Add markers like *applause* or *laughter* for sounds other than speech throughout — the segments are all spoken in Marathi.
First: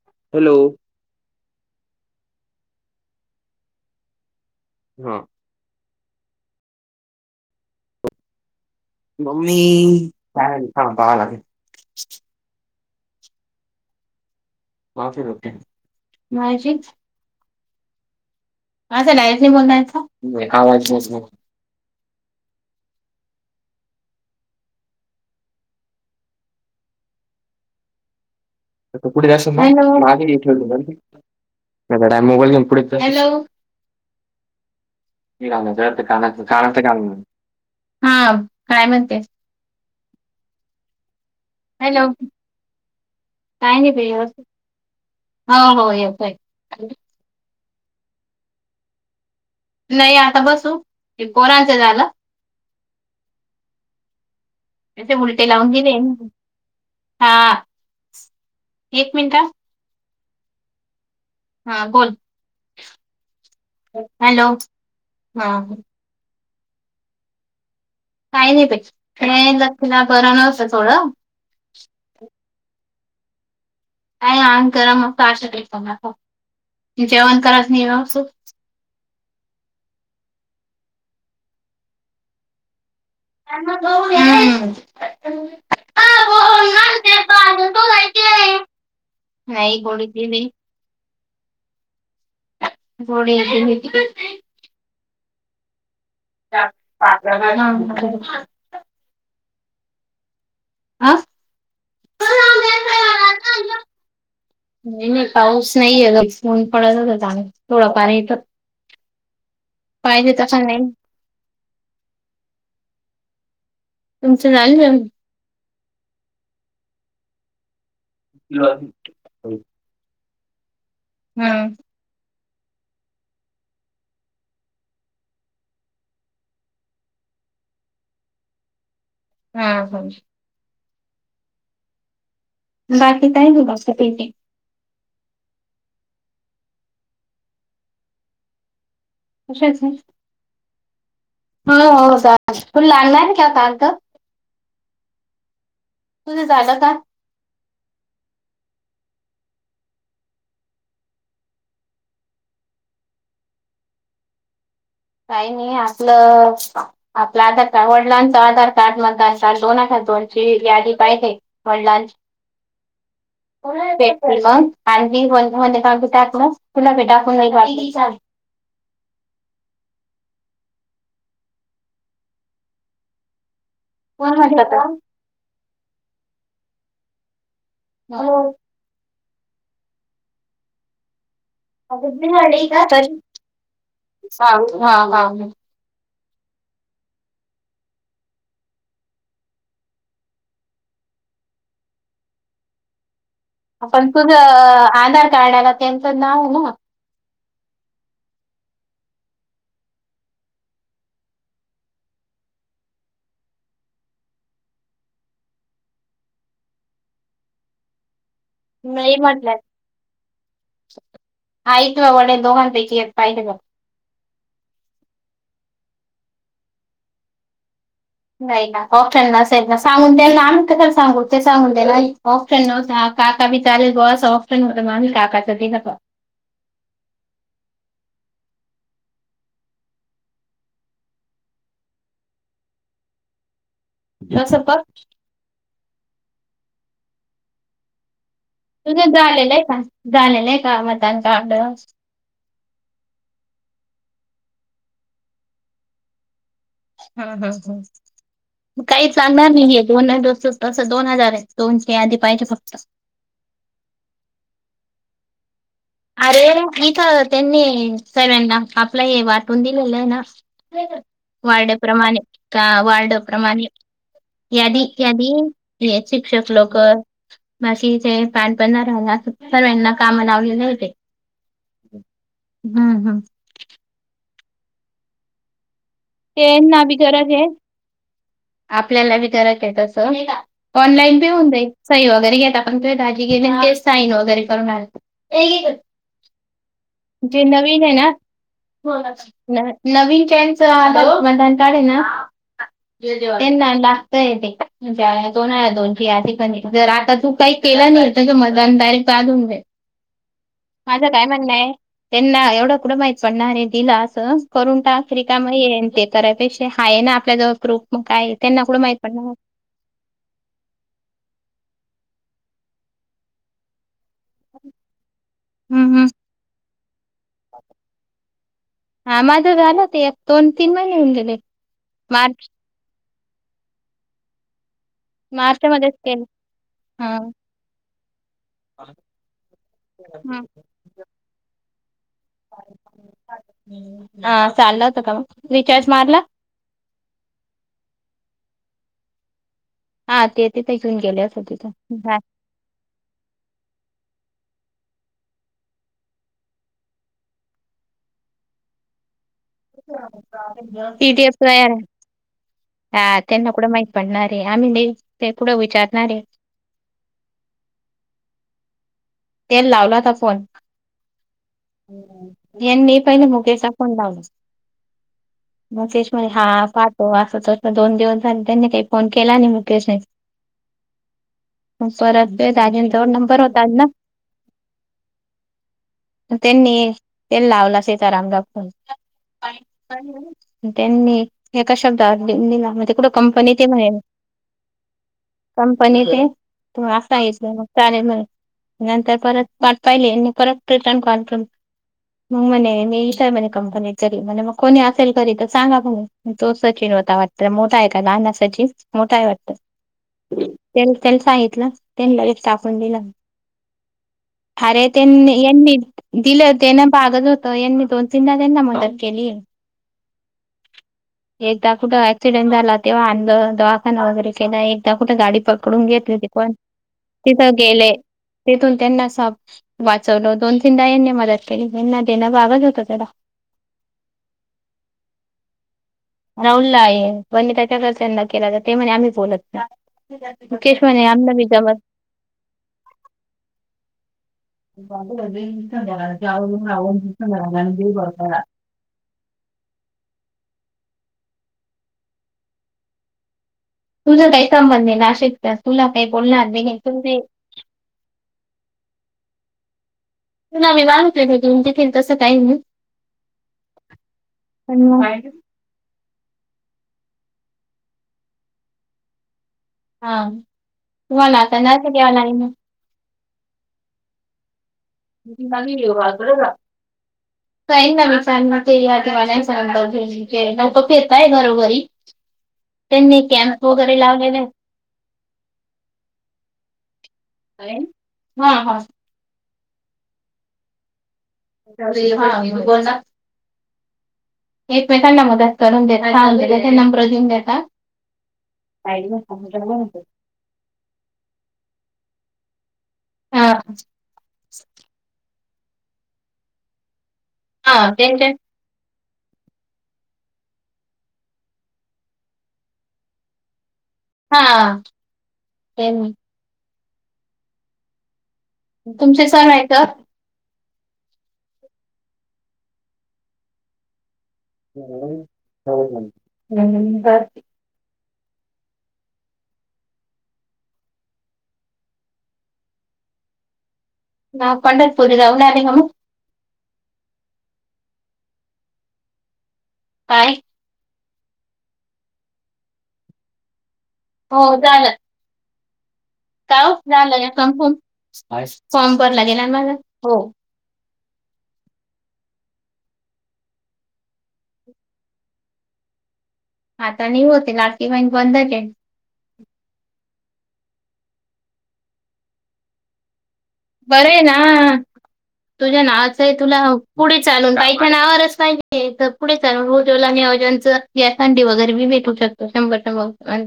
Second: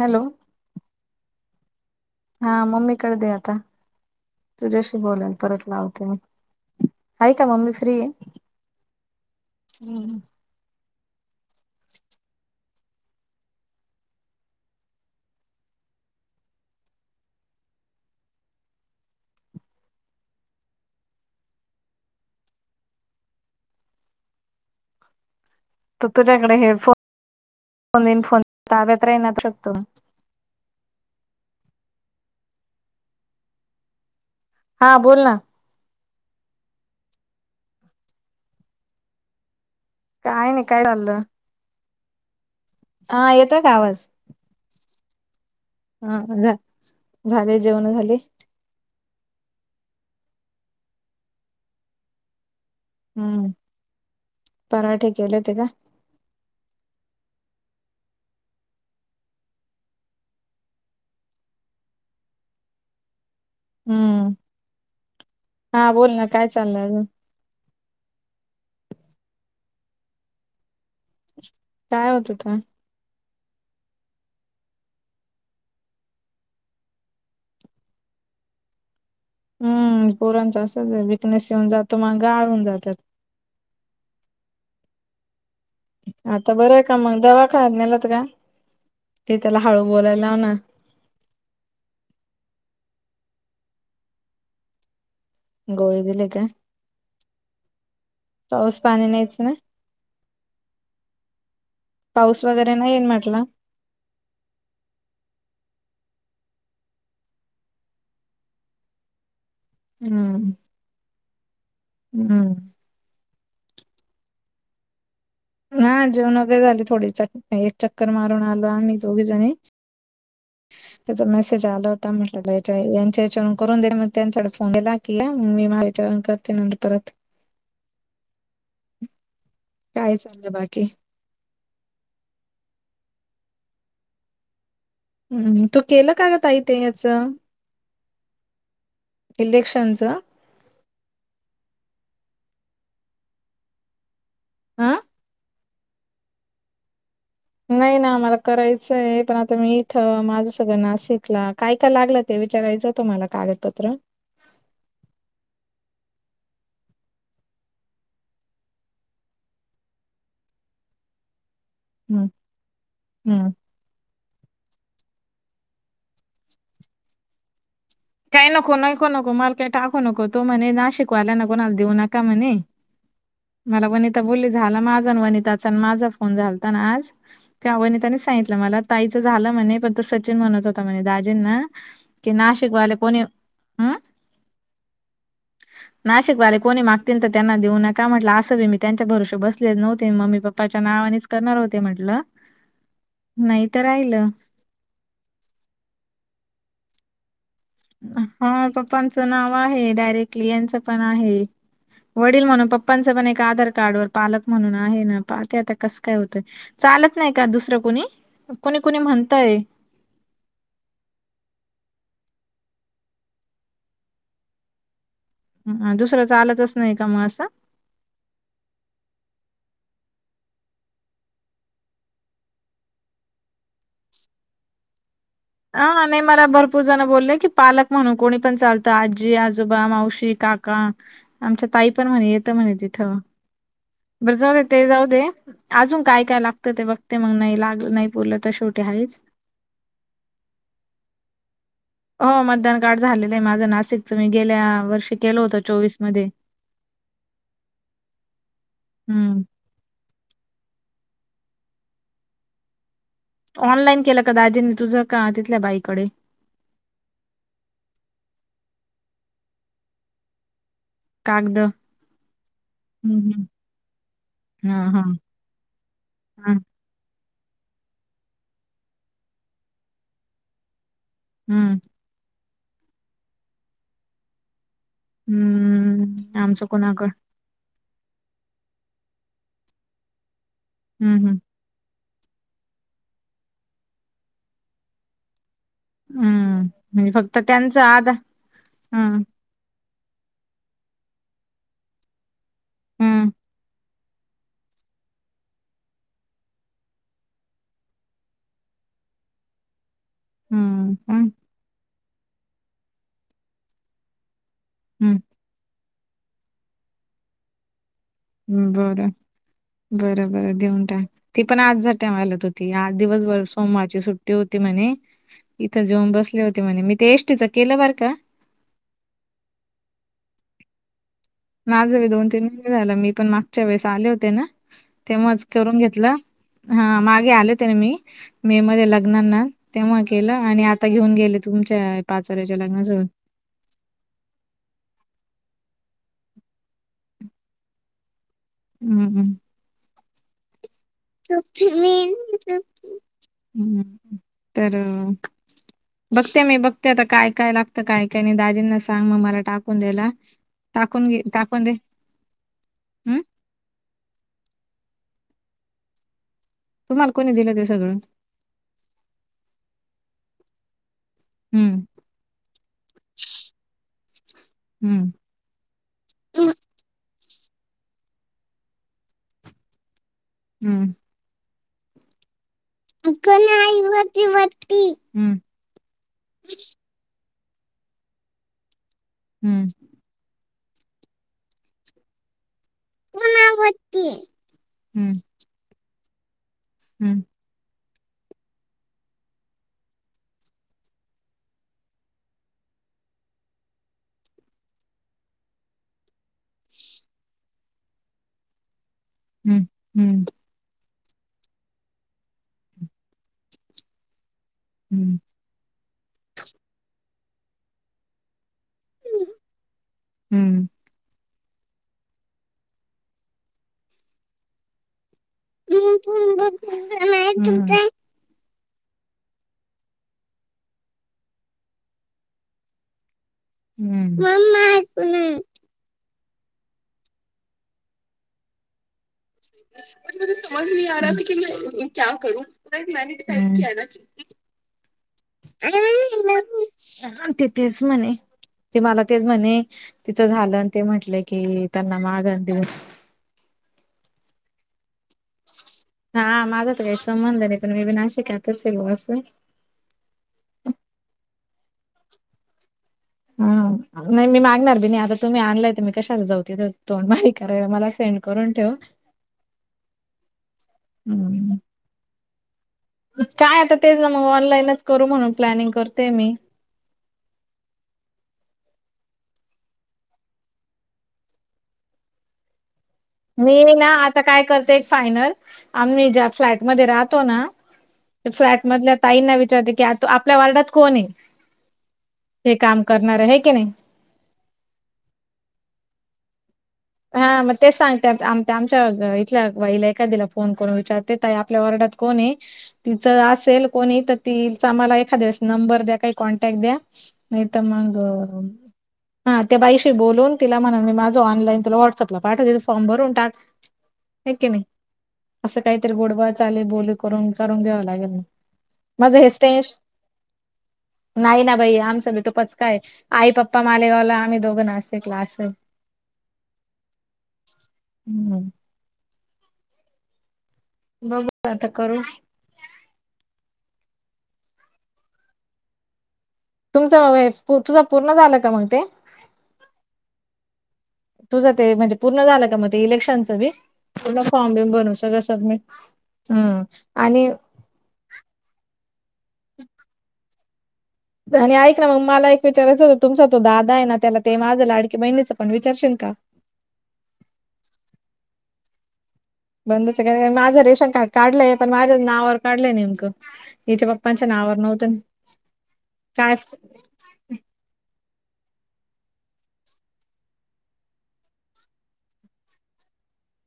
हॅलो! हा मम्मीकडे दे आता तुझ्याशी हा बोलाल. परत लावते का का मम्मी फ्री आहे. मम्मी का ह पा ला. *inaudible* आस डायरेक्ट नाही बोलता येत का, नाही आवाज येत नाही. तू - तुझ्याकडे हेडफोन फन. पुढे जात मागे पुढे *unintelligible* हां बोल ना ना काना का हा काय म्हणते. काय नाही काय चाललं. हॅलो हा येतोय का काय नाही आवाज पियू *unintelligible* हो -हो. हा येतोय. झा -झाले, जेवणं झाली? नाही आता बसू, हे पोरांचं झालं. हम्म... पराठे त्याचे केले मूर्ते होते का लावून गेले, हा एक मिनिटा. हा बोल. हम्म हॅलो हा बोल ना, काय चाललंय अजून? काही नाही बाई *unintelligible* बर नव्हतं थोडं. काय होत होत? काय आंग गरम नुसता अशक्तपणा तो, जेवण करत नी व्यवस्थित. हम्म पोरांच असंच आहे, विकनेस येऊन जातो मग गाळ होऊन जात्यात. *unintelligible* हम्म आता बरं आहे का मग, दवाखान्यात नेलं होत का? ये त्याला नाही हळू गोळी बोलाय लाव दिली ना. गोळी एक घ्यायची. *unintelligible* गोळी दिली का? हा? पाऊस पाणी नाइचं ना? आह पाऊस वगैरे नाहीये न म्हटलं. *unintelligible* नाही -नाही पाऊस नाहीये, उच-ऊन पडत होत थोड फार इथं. पाहिजे हम्म तसा नाही *inaudible* हम्म तुमचं झालं जेवण? ना, जेवूण वगैरे झाली थोडी च- एक चक्कर मारून आलो आम्ही दोघी जणी. त्याचा मेसेज हम्म आल हो थांब म्हटलं याच्या- यांच्या हेचावरून करून दे, मग त्यांच्याकडे फोनला दिला, की मग मी माझ्यावरून करते नंतर परत. हा हा *inaudible* काय चाललं बाकी? बाकी काय नाही, मस्तपैकी. हम्म, तू केलं का ग ताई ते हेच? कशाच इलेक्शनच. हो- हो का फुन लागणाराय का काल पण *unintelligible* आ? तुझ झालं का? नाही ना आम्हाला करायचंय, पण आता मी इथं माझं सगळं नाशिकला काय -काय लागलं ते विचारायचं होत मला कागदपत्र. काय नाही आपलं आपलं आधारकार्ड, वडिलांचा आधारकार्ड, मतदारसाल दोनहजार दोनची यादी पाहिजे. वडाला *unintelligible* हम्म तु भेटली मग आणि ती म्हने आम्ही टाकलं तुला बी टाकून *unintelligible* काय नको -नको -नको मला काय टाकू नको तो म्हणे नाशिक वाल्यान कोणाला देऊ नका म्हणे. मला वनिता कोण बोलली, म्हटलं झाला माझा वनिताचा माझा फोन झालता ना आज. तेव्हा वनितानी सांगितलं मला ताईचं झालं म्हणे पण तो सचिन म्हणत होता म्हणे दाजींना, की नाशिकवाले कोणी हं *unintelligible* नाशिकवाले कोणी मागतील तर त्यांना देऊ नका, म्हटलं असं बी मी त्यांच्या भरोशाव बसलेच नव्हते मम्मी, पप पाच्या नावानेच करणार होते म्हंटलं. आ पण तुझं आधारकार्डाला त्यांचं नावये ना. हा पप्पांचं नाव आहे, डायरेक्टली याचं पण आहे. वडील म्हणून पप्पांचा पण एक आधारकार्डवर पालक म्हणून आहे ना, पाहते ते आता कसं काय होतय. चालत नाही का दुसरं कुणी? कुणी कुणी नाही म्हणताय म्हटलं आई किंवा वडील दोघांपैकी एक पाहिजे कोण तर. दुसर चालतच नाही का मग असं? नाही ना ऑप्शन नसेल ना सांगून द्या ना आम्ही तर का सांगू ते सांगून द्या काका बी चाले ग सफ्र हो मा काका *unintelligible* आ नाही मला भरपूर जण बोललं की पालक म्हणून कोणी पण चालतं आजी आजोबा मावशी काका आमच्या ताई पण म्हणे येतं म्हणे तिथं बरं बुवा जाऊ तसं दे ते पण जाऊ दे अजून काय काय लागत ते बघते मग नाही लाग नाही पुरलं तर शेवटी तुझे आहेच. झालेलं आहे का झालेलं आहे का मदान कार्ड हो मतदान कार्ड झालेलं आहे माझं नाशिकच मी गेल्या वर्षी केल होतं चोवीस मध्ये हम ह ह काही हम्म. चालणार नाही आहे दोनस तसं दोन हजार आहे दोनशे आधी पाहिजे फक्त ऑनलाईन केलं का दाजींनी तुझं का तिथल्या बाईकडे अरे इथं त्यांनी सगळ्यांना आपल हे वाटून दिलेल हाय ना कागदं? वॉर्डाप्रमाणे का हं, हं. वॉर्डाप्रमाणे यादी हां, हां. यादी शिक्षक हे हां, लोक बाकी ते *unintelligible* सगळ्यांना काम लावलेली आहेत हं. ह हा हम्म ते ना बी गरज आहे आपल्याला बी गरज आहे तस हं, ऑनलाइन बी हं. होऊन जाईल सई वगैरे घेता पण ते दाजी गेले तेच साईन वगैरे करून आणते हं, म्हणजे फक्त जे त्यांचं नवीन आहे आधार ना हं, न नवीन ज्यांचं आधार कार्ड आहे ना हं, त्यांना लाग ते म्हणजे दोन हजार दोनची यादी पण जर आता तू काही केला नाही त्याच्य मतदान डायरेक्ट चालून जाईल *inaudible* माझं काय हं, म्हणणं आहे त्यांना एवढं कुठं माहित पडणारे दिला असं करून टाक हं. रिकामं येईन ते त्यापेक्षा आहे ना आपल्या जवळ प्रुप मग काय त्यांना कुठं माहित बरं, पडणार बरं बरं देऊन टाक ती पण आज जाते म्हणत होती आज दिवसभर सोमवारची सुट्ट होती म्हणे इथं हम्म हम्म जेऊन बसले होते म्हणे मी ते एसटीच केलं बर का ह माझं झालं ते एक दोन तीन महिने होऊन गेले माझ बी दोन तीन मार्च महिने झाले मी पण मागच्या वेळेस आले होते ना तेव्हाच मार्च करून मध्येच घेतलं केलं हा मागे आले मी मे मध्ये लग्नाना तेव्हा केलं हम्म. आणि आता घेऊन गेले तुमच्या पाचोरायच्या लग्नाजवळ हा चाललं होत का मग रिचार्ज मारला हम्म् हा ते तिथे येऊन गेले अस तिथं बाय हम् तर बघते मी बघते आता काय काय लागतं काय काय नाही दाजींना सांग मग मला टाक टीटीएफ नाय दे आली हा हं, त्यांना कुठं माहीत पडणार आहे आम्ही नाही ते कुढं विचारणार आहे तुम्हाला कोणी दिलं ते सगळून ते लावला होता फोन हं, यांनी पहिले मुगेचा फोन लावला हं, मुकेश म्हणे हा हं. पाहतो असं तस दोन दिवस झाले त्यांनी काही फोन केला नाही मुकेश नी हम्म हो परत त्या *unintelligible* त्यांनी ते लावला असेल सरांना फोन त्यांनी एका शब्दात घेऊन दिला. म तिकडं कंपनी ये म्हणे हं, कंपनीते *unintelligible* हं, मग चालेल म्हणे. नंतर परत वाट पाहिली यांनी परत रिटर्न कॉल केले. मग म्हणे मी इथं म्हणे कंपनी, मग कोणी असेल घरी तर सांगा तुम् तो सचीन होता वाटत मोठा आहे का लहान सचिन मोठा आहे वाटत. हं, त्या त्याला सांगितलं त्यानी लगेच टाकून दिलं. अरे हं, त्यांनी यांनी दिलं ते ना भागत होत यांनी दोन तीनदा त्यांना मदत केली. हम्म. एकदा कुठं ऍक्सिडेंट झाला तेव्हा आणलं, दवाखाना वगैरे केला एकदा कुठे गाडी पकडून घेतले ते कोण तिथ हं. गेले तिथून त्यांना वाचवलो दोन तीनदा यानी मदत केली यांना देणं भागच होतं त्याला. न ना *inaudible* राहुलला आहे पण मी त्याच्याकडेच त्यांना केला तर ते म्हणे आम्ही बोलत नाही. म समज मुकेश नाही आ म्हणे रहा था आम्हाला की बी मैं जमत क्या करू क्या करू मैं ने जो टाईप किया ना न हा, ते तेच गे म्हणे बतार *unintelligible* ते मला तेच म्हणे तिचं झालं ते म्हंटलं कि त्यांना माग देऊ तुझ काही संबंध आहे नाशिकचा तुला काही बोलणार नाही तु न वि विनाश *unintelligible* कते स बस तुला मी *unintelligible* बहतोय भघून देखील तसं काही हम नाही मी मागणार पण बी नाही मग आता तुम्ही आणलाय तर मी कशाला जाऊ तिथं. तोंड बारीक करायला, मला सेंड करून ठेव. हा तुम्हाला हम्म. आता नाशिकला यावं लागलं ना. काय आता तेच ना मग ऑनलाईनच करू म्हणून प्लॅनिंग करते मी. काही ना विचार ते या किंवा *inaudible* मी ना आता लावलेले काय करते एक फायनल आम्ही ज्या फ्लॅट मध्ये राहतो ना आहेत हा फ्लॅट हा मधल्या ताईंना विचारते की आ आपल्या वार्डात कोण आहे? हा, ते काम बोला. करणार, आहे की नाही. एकमेकांना मदत करून देतां. हा दिलेले हा मग तेच सांगते आ आमच्या इथल्या बाईला एखादी्याला कोण कोण विचारते ताई आपल्या वार्डात कोण आहे. तिचं हा असेल कोणी तर तिचं म्हाला एखाद्याळेस नंबर द्या काही कॉन्टॅक्ट द्या नाही तर हा मग त्यांचे हा त्या बाईशी बोलून तिला म्हणल माझं ऑनलाईन तुला व्हाट्सअप ला पाठवते तू फॉर्म भरून टाक, आहे की नाही हा अस ते काहीतरी गोड चाले बोल करून करून घ्याव लागेल म माझ तुमचे सण हेश्टाग आहे का नाही ना बाई आमचं भी तूपच काय आई पप्पा मालेगावला आम्ही दोघ *inaudible* हम्म. बघू आता करू. दवाखान्यात पोरी जाऊन आली का मग? तुमचं तुझं पूर्ण झालं का मग ते? काय? तुझं ते म्हणजे पूर्ण झालं का मग ते इलेक्शनचं बी पूर्ण फॉर्म बिम बनवू सगळं सबमिट हम्म काय ओ लावला आणि होता का फोन फॉर्म भरला गेलाना माझा हो. आणि ऐक ना मग मला एक विचारायचं होतं तुमचा तो दादा आहे ना त्याला ते माझा लाडकी बहिणीच पण विचारशील का? आता नाही होत लाडकी बहिण बंद ते. बंदच का माझं रेशन कार्ड काढलंय पण माझ्या नावावर काढलंय नेमकं. हिच्या बरंय पप्पांच्या ना नावावर नव्हतं तुझ्या नावाचं ही काय तुला पुढे चालून पाहिच्या ना आववरच पाहिजे तर पुढे चालून रोजवला म अजनच गसंडी वगैरे बी भेटू शकतो. शंभर शंभर.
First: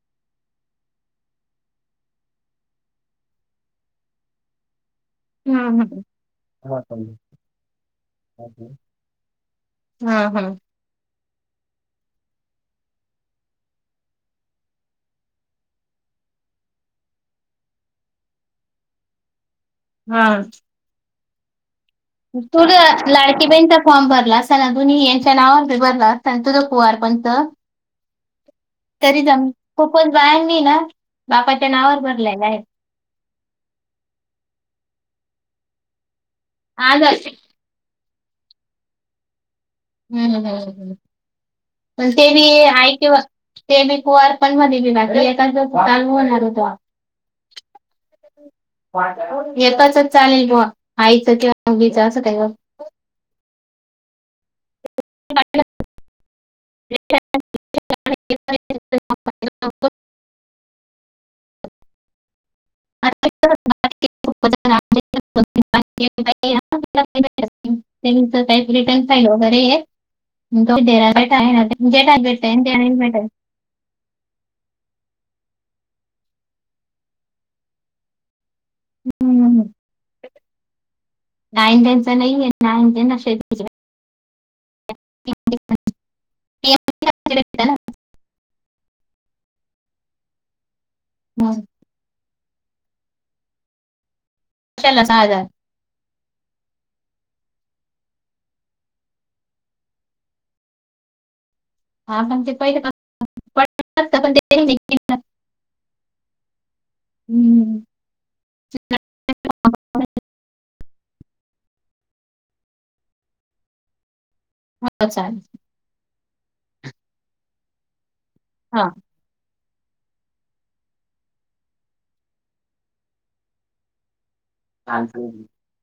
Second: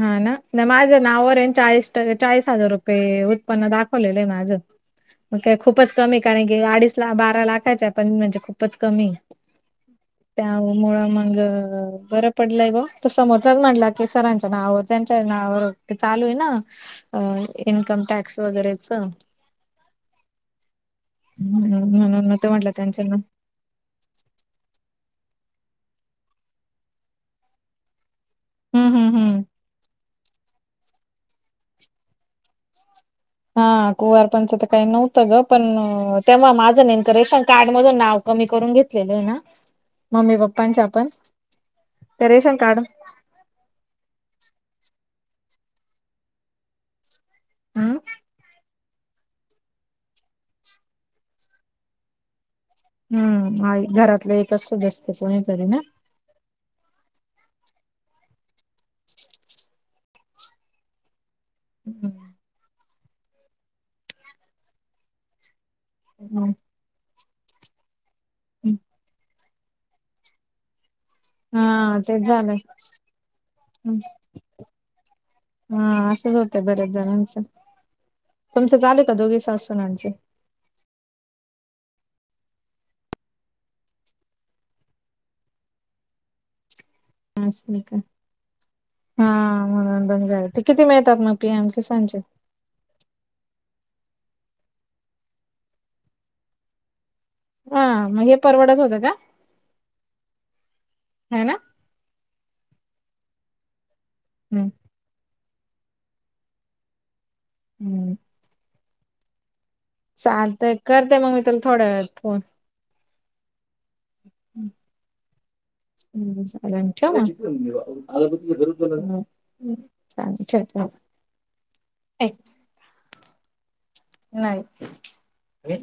हा ना नाही माझं नावरेन चाळीस चाळीस हजार रुपये उत्पन्न दाखवलेलं आहे माझं. मग का हम्म खूपच कमी कारण की अडीच ला हम्म. बारा लाखाच्या पण म्हणजे खूपच कमी हा हा. मुळ मग बरं पडलंय व समोरचा म्हडला की सरां ना त्यांच्या नावर चालू आहे ना इन्कम टॅक्स वगैरेच हम. म्हणून मग ते तुझ म्हटलं त्यांच्या नाव. लाडक. किबेनचा फॉर्म भरला सनाधुनी यांच्या नावावरी भरला स तुझं कुवार पणंत. हम्म हम्म तरी हम्म जम खूपच बायांनी ना बापाच्या नावावर भरलेला आहे. हा कुवारपणच तर काही नव्हतं ग पण तेव्हा माझं आज नेमकं रेशां. कार्ड मधून नाव कमी करून घेतलेलं आहे ना. मम्मी पप्पांच्या हम् पण प ते बी रेशन कार्ड आहे किवा ते बी कुआर पण मध्ये बीना बी ए एकाच चालू होणार होतो. हम. येताचच चालेल बा आईचं किंवा उगीच असं काय? हम्मआई घरातलं एकच सदस्य कोणीतरी ना. अच्छा *inaudible* *unintelligible* हम्म. *inaudible* रिटर्न फाईल वगैरे *inaudible* जेटाेटय मिल. ह हा असंच होतंय बऱ्याच जणांच. तुमचं झाले का दोघे सास सुनांचे नान टेनचा नाहीये नाने. त *inaudible* ह का हा मनोरंजन झायते किती मिळतात मग पियाम सांजे केला सहा हजार. हा मग हे परवडत होत का ह ना. हा पण ते पहिले पण हम्म ते हम्म. चालते करते मग मी तुला थोड्या वेळात फोन हम्म. हो चाल. *inaudible* चा नाही. चा *inaudible* आणि